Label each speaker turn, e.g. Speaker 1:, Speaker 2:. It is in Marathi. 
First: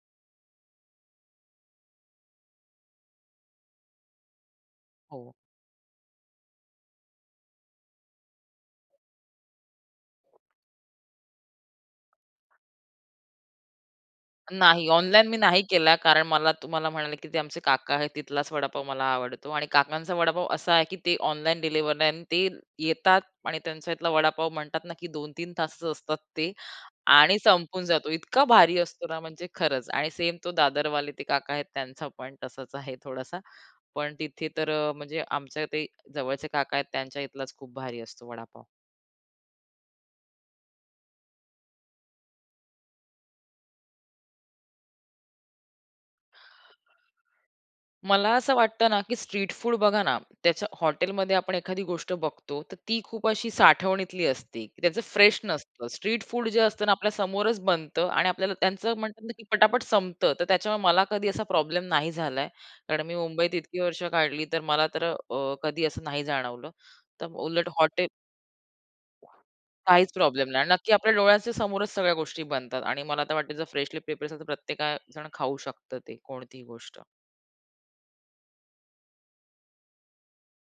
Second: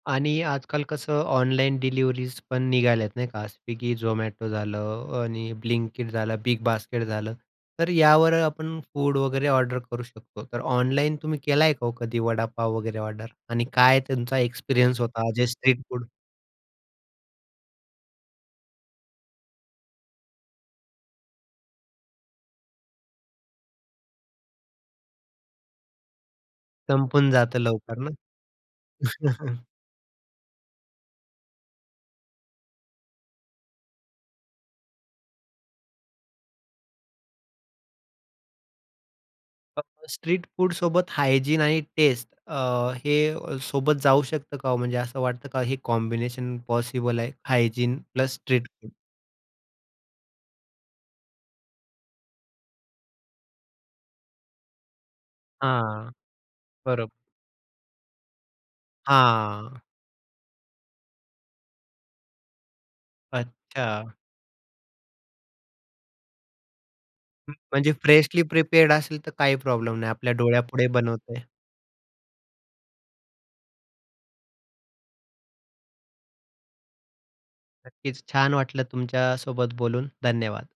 Speaker 1: आणि आजकाल कसं ऑनलाईन डिलिव्हरीज पण निघाल्यात नाही का. स्विगी, झोमॅटो झालं
Speaker 2: हो.
Speaker 1: आणि अ, ब्लिंक किट झालं, बिग बास्केट झालं. तर यावर आपण फूड वगैरे ऑर्डर करू शकतो. तर ऑनलाईन तुम्ही केल आहे का हो कधी वडापाव वगैरे ऑर्डर. आणि काय तुमचा
Speaker 2: नाही
Speaker 1: एक्सपिरियन्स
Speaker 2: ऑनलाईन
Speaker 1: होता
Speaker 2: मी
Speaker 1: जे
Speaker 2: नाही
Speaker 1: स्ट्रीट
Speaker 2: केला.
Speaker 1: फूड
Speaker 2: कारण मला तुम्हाला म्हणाले की ते आमचे काका आहेत तिथलाच वडापाव मला आवडतो. आणि काकांचा वडापाव असा आहे की ते ऑनलाईन डिलिव्हरी नाही. आणि ते येतात आणि त्यांच्यातला वडापाव म्हणतात ना की 2-3 तासच असतात ते.
Speaker 1: संपून
Speaker 2: आणि
Speaker 1: जातं
Speaker 2: संपून
Speaker 1: लवकर
Speaker 2: जातो
Speaker 1: ना?
Speaker 2: इतका भारी असतो ना म्हणजे खरंच. आणि सेम तो दादरवाले ते काका आहेत त्यांचा पण तसाच आहे थोडासा, पण तिथे तर अ, म्हणजे आमच्या ते जवळचे काका आहेत त्यांच्या इथलाच खूप भारी असतो वडापाव.
Speaker 1: फक्त स्ट्रीट फूडसोबत हायजीन आणि टेस्ट अ, हे सोबत जाऊ शकतं का हो म्हणजे असं वाटतं का हे कॉम्बिनेशन पॉसिबल आहे हायजीन
Speaker 2: मला
Speaker 1: प्लस
Speaker 2: असं
Speaker 1: स्ट्रीट
Speaker 2: वाटतं
Speaker 1: फूड?
Speaker 2: ना की स्ट्रीट फूड बघा ना, त्याच्या हॉटेलमध्ये आपण एखादी गोष्ट बघतो. तर ती खूप अशी साठवणीतली असते. त्याचं फ्रेश नसतं
Speaker 1: हां.
Speaker 2: स्ट्रीट फूड जे असतं ना
Speaker 1: बरोबर.
Speaker 2: आपल्या समोरच बनत. आणि आपल्याला त्यांचं म्हणतात ना की
Speaker 1: हां.
Speaker 2: पटापट संपतं तर त्याच्यामुळे मला कधी असा प्रॉब्लेम नाही झालाय. कारण मी मुंबईत इतकी वर्ष
Speaker 1: अच्छा.
Speaker 2: काढली तर मला तर अ, कधी असं नाही जाणवलं. तर
Speaker 1: हं,
Speaker 2: उलट
Speaker 1: म्हणजे
Speaker 2: हॉटेल
Speaker 1: फ्रेशली प्रिपेअर्ड असेल तर काही प्रॉब्लेम नाही.
Speaker 2: काहीच
Speaker 1: आपल्या
Speaker 2: प्रॉब्लेम नाही. आणि
Speaker 1: डोळ्यापुढे
Speaker 2: नक्की आपल्या
Speaker 1: बनवतोय.
Speaker 2: डोळ्यांच्या समोरच सगळ्या गोष्टी बनतात. आणि मला आता वाटत जर फ्रेशली प्रिपेअर असेल तर प्रत्येक जण खाऊ शकतो ते कोणतीही गोष्ट.
Speaker 1: नक्कीच. छान वाटलं तुमच्यासोबत बोलून धन्यवाद.